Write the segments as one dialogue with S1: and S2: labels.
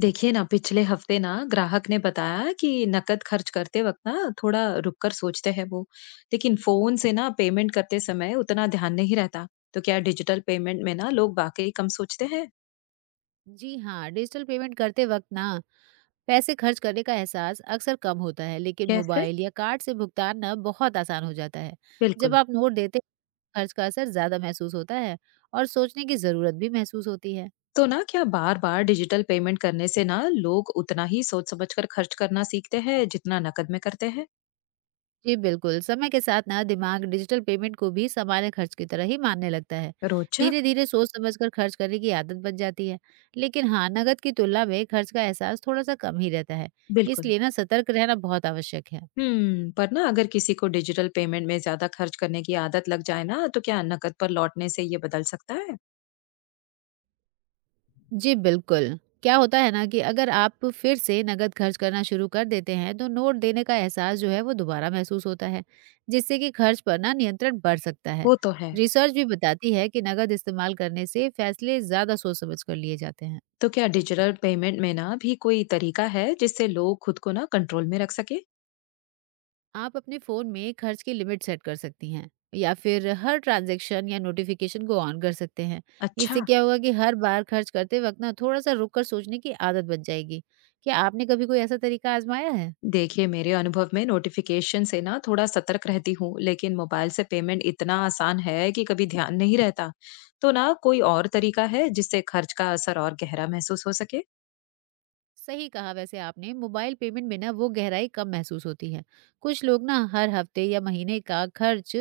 S1: देखिए ना, पिछले हफ्ते ना ग्राहक ने बताया कि नकद खर्च करते वक्त ना थोड़ा रुक कर सोचते हैं वो। लेकिन फोन से ना पेमेंट करते समय उतना ध्यान नहीं रहता। तो क्या डिजिटल पेमेंट में ना लोग वाकई कम सोचते हैं?
S2: जी हाँ, डिजिटल पेमेंट करते वक्त ना पैसे खर्च करने का एहसास अक्सर कम होता है, लेकिन
S1: कैसे?
S2: मोबाइल या कार्ड से भुगतान ना बहुत आसान हो जाता है। जब
S1: बिल्कुल।
S2: आप नोट देते हैं, खर्च का असर ज़्यादा महसूस होता है और सोचने की ज़रूरत भी महसूस होती है।
S1: तो ना, क्या बार बार डिजिटल पेमेंट करने से ना लोग उतना ही सोच समझ कर खर्च करना सीखते हैं जितना नकद में करते हैं?
S2: जी बिल्कुल, समय के साथ ना दिमाग डिजिटल पेमेंट को भी सामान्य खर्च की तरह ही मानने लगता है।
S1: रोचक।
S2: धीरे धीरे सोच समझ कर खर्च करने की आदत बन जाती है। लेकिन हाँ, नकद की तुलना में खर्च का एहसास थोड़ा सा कम ही रहता है,
S1: बिल्कुल।
S2: इसलिए ना सतर्क रहना बहुत आवश्यक है।
S1: हम्म, पर ना अगर किसी को डिजिटल पेमेंट में ज्यादा खर्च करने की आदत लग जाए ना, तो क्या नकद पर लौटने से ये बदल सकता है?
S2: जी, बिल्कुल। क्या होता है ना कि अगर आप फिर से नकद खर्च करना शुरू कर देते हैं, तो नोट देने का एहसास जो है, वो दोबारा महसूस होता है, जिससे कि खर्च पर ना नियंत्रण बढ़ सकता है।
S1: वो तो है।
S2: रिसर्च भी बताती है कि नकद इस्तेमाल करने से फैसले ज़्यादा सोच-समझ कर लिए जाते हैं।
S1: तो क्या डिजिटल पेमेंट में ना भी कोई तरीका है जिससे लोग खुद को ना कंट्रोल में रख सके?
S2: आप अपने फ़ोन में खर्च की लिमिट सेट कर सकती हैं या फिर हर ट्रांज़ैक्शन या नोटिफ़िकेशन को ऑन कर सकते हैं।
S1: अच्छा।
S2: इससे क्या होगा कि हर बार खर्च करते वक़्त ना थोड़ा-सा रुक कर सोचने की आदत बन जाएगी। क्या आपने कभी कोई ऐसा तरीका आज़माया है?
S1: देखिए, मेरे अनुभव में नोटिफिकेशन से ना थोड़ा सतर्क रहती हूँ, लेकिन मोबाइल से पेमेंट इतना आसान है कि कभी ध्यान नहीं रहता। तो ना, कोई और तरीका है जिससे खर्च का असर और गहरा महसूस हो सके?
S2: सही कहा वैसे आपने मोबाइल पेमेंट में ना वो गहराई कम महसूस होती है। कुछ लोग ना हर हफ्ते या महीने का खर्च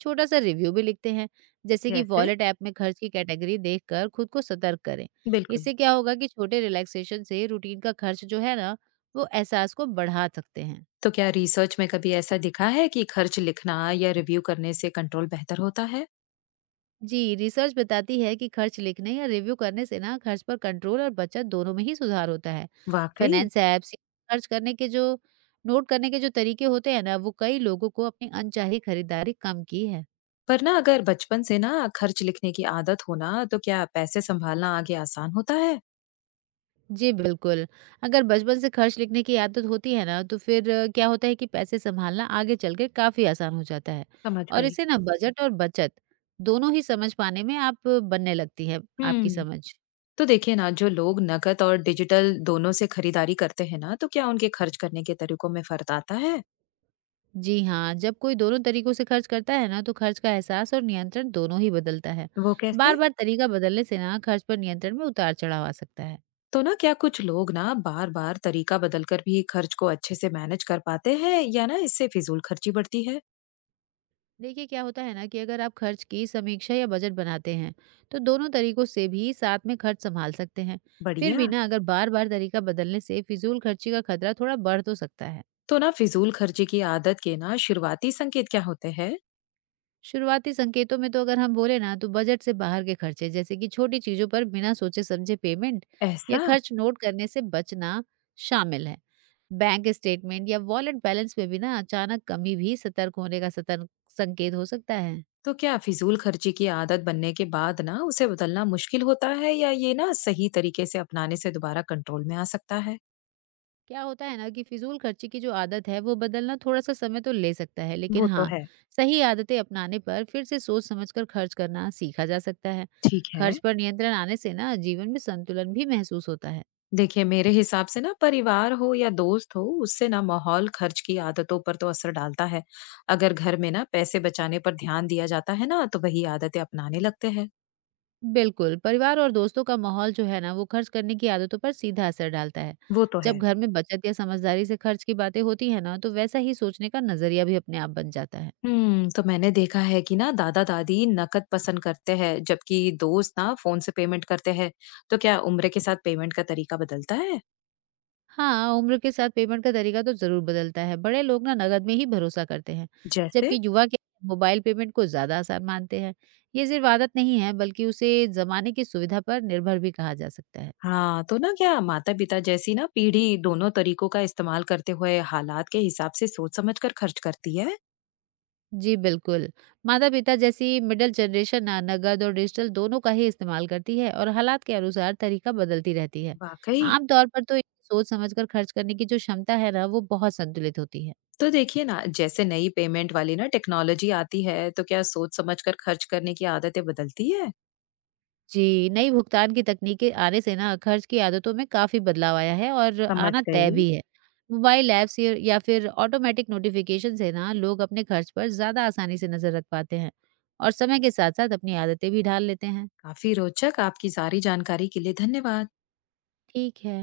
S2: छोटा सा रिव्यू भी लिखते हैं, जैसे कि
S1: जैसे?
S2: वॉलेट ऐप में खर्च की कैटेगरी देखकर खुद को सतर्क करें।
S1: बिल्कुल।
S2: इससे क्या होगा कि छोटे रिलैक्सेशन से रूटीन का खर्च जो है ना, वो एहसास को बढ़ा सकते हैं।
S1: तो क्या रिसर्च में कभी ऐसा दिखा है कि खर्च लिखना या रिव्यू करने से कंट्रोल बेहतर होता है?
S2: जी, रिसर्च बताती है कि खर्च लिखने या रिव्यू करने से ना खर्च पर कंट्रोल और बचत दोनों में ही सुधार होता है।
S1: वाकई।
S2: फाइनेंस ऐप्स खर्च करने के जो नोट करने के जो तरीके होते हैं ना, वो कई लोगों को अपनी अनचाही खरीदारी कम की है।
S1: पर ना अगर बचपन से ना खर्च लिखने की आदत हो ना, तो क्या पैसे संभालना आगे आसान होता है?
S2: जी बिल्कुल। अगर बचपन से खर्च लिखने की आदत होती है ना, तो फिर क्या होता है कि पैसे संभालना आगे चलकर काफी आसान हो जाता है।
S1: समझ
S2: और
S1: गई।
S2: इसे ना बजट और बचत दोनों ही समझ पाने में आप बनने लगती है आपकी
S1: हम्म।
S2: समझ।
S1: तो देखिए ना, जो लोग नकद और डिजिटल दोनों से खरीदारी करते हैं ना, तो क्या उनके खर्च करने के तरीकों में फर्क आता है?
S2: जी हाँ, जब कोई दोनों तरीकों से खर्च करता है ना, तो खर्च का एहसास और नियंत्रण दोनों ही बदलता है।
S1: वो कैसे?
S2: बार-बार तरीका बदलने से ना खर्च पर नियंत्रण में उतार-चढ़ाव आ सकता है।
S1: तो ना, क्या कुछ लोग ना बार बार तरीका बदलकर भी खर्च को अच्छे से मैनेज कर पाते हैं, या ना इससे फिजूल खर्ची बढ़ती है?
S2: देखिए क्या होता है ना कि अगर आप खर्च की समीक्षा या बजट बनाते हैं, तो दोनों तरीकों से भी साथ में खर्च संभाल सकते हैं। फिर
S1: बढ़िया।
S2: भी ना अगर बार-बार तरीका बदलने से फिजूल खर्ची का खतरा थोड़ा बढ़ तो सकता है।
S1: तो ना, फिजूल खर्ची की आदत के ना शुरुआती संकेत क्या होते हैं?
S2: शुरुआती संकेतों में तो अगर हम बोले ना, तो बजट से बाहर के खर्चे, जैसे कि छोटी चीजों पर बिना सोचे समझे पेमेंट या
S1: ऐसा।
S2: खर्च नोट करने से बचना शामिल है। बैंक स्टेटमेंट या वॉलेट बैलेंस में भी ना अचानक कमी भी सतर्क होने का सतर्क संकेत हो सकता है।
S1: तो क्या फिजूल खर्ची की आदत बनने के बाद ना उसे बदलना मुश्किल होता है, या ये ना सही तरीके से अपनाने से दोबारा कंट्रोल में आ सकता है?
S2: क्या होता है ना कि फिजूल खर्ची की जो आदत है वो बदलना थोड़ा सा समय तो ले सकता है, लेकिन
S1: वो तो
S2: हाँ,
S1: है।
S2: सही आदतें अपनाने पर फिर से सोच समझकर खर्च करना सीखा जा सकता है।
S1: ठीक है।
S2: खर्च पर नियंत्रण आने से ना जीवन में संतुलन भी महसूस होता है।
S1: देखिए, मेरे हिसाब से ना परिवार हो या दोस्त हो, उससे ना माहौल खर्च की आदतों पर तो असर डालता है। अगर घर में ना पैसे बचाने पर ध्यान दिया जाता है ना, तो वही आदतें अपनाने लगते हैं।
S2: बिल्कुल, परिवार और दोस्तों का माहौल जो है ना, वो खर्च करने की आदतों पर सीधा असर डालता है।
S1: वो तो
S2: जब
S1: है।
S2: घर में बचत या समझदारी से खर्च की बातें होती है ना, तो वैसा ही सोचने का नज़रिया भी अपने आप बन जाता है।
S1: हम्म। तो मैंने देखा है कि ना दादा दादी नकद पसंद करते हैं, जबकि दोस्त ना फोन से पेमेंट करते हैं। तो क्या उम्र के साथ पेमेंट का तरीका बदलता है?
S2: हाँ, उम्र के साथ पेमेंट का तरीका तो ज़रूर बदलता है। बड़े लोग ना नकद में ही भरोसा करते हैं,
S1: जैसे?
S2: जबकि युवा क्या है, मोबाइल पेमेंट को ज़्यादा आसान मानते हैं। ये सिर्फ आदत नहीं है, बल्कि उसे ज़माने की सुविधा पर निर्भर भी कहा जा सकता है।
S1: हाँ, तो ना क्या माता-पिता जैसी ना पीढ़ी दोनों तरीकों का इस्तेमाल करते हुए हालात के हिसाब से सोच-समझ कर खर्च करती है।
S2: जी बिल्कुल। माता-पिता जैसी मिडल जनरेशन ना नकद और डिजिटल दोनों का ही इस्तेमाल करती है और हालात के अनुसार तरीका बदलती रहती है।
S1: वाक़ई?
S2: आम तौर पर तो सोच समझकर खर्च करने की जो क्षमता है ना, वो बहुत संतुलित होती है।
S1: तो देखिए ना, जैसे नई पेमेंट वाली ना टेक्नोलॉजी आती है, तो क्या सोच-समझ कर खर्च करने की आदतें बदलती है?
S2: जी, नई भुगतान की तकनीकें आने से ना खर्च की आदतों में काफ़ी बदलाव आया है और
S1: समझ
S2: आना
S1: गई।
S2: तय भी है। मोबाइल ऐप्स या फिर ऑटोमेटिक नोटिफ़िकेशन से ना लोग अपने खर्च पर ज़्यादा आसानी से नज़र रख पाते हैं और समय के साथ-साथ अपनी आदतें भी ढाल लेते हैं।
S1: काफ़ी रोचक। आपकी सारी जानकारी के लिए धन्यवाद।
S2: ठीक है।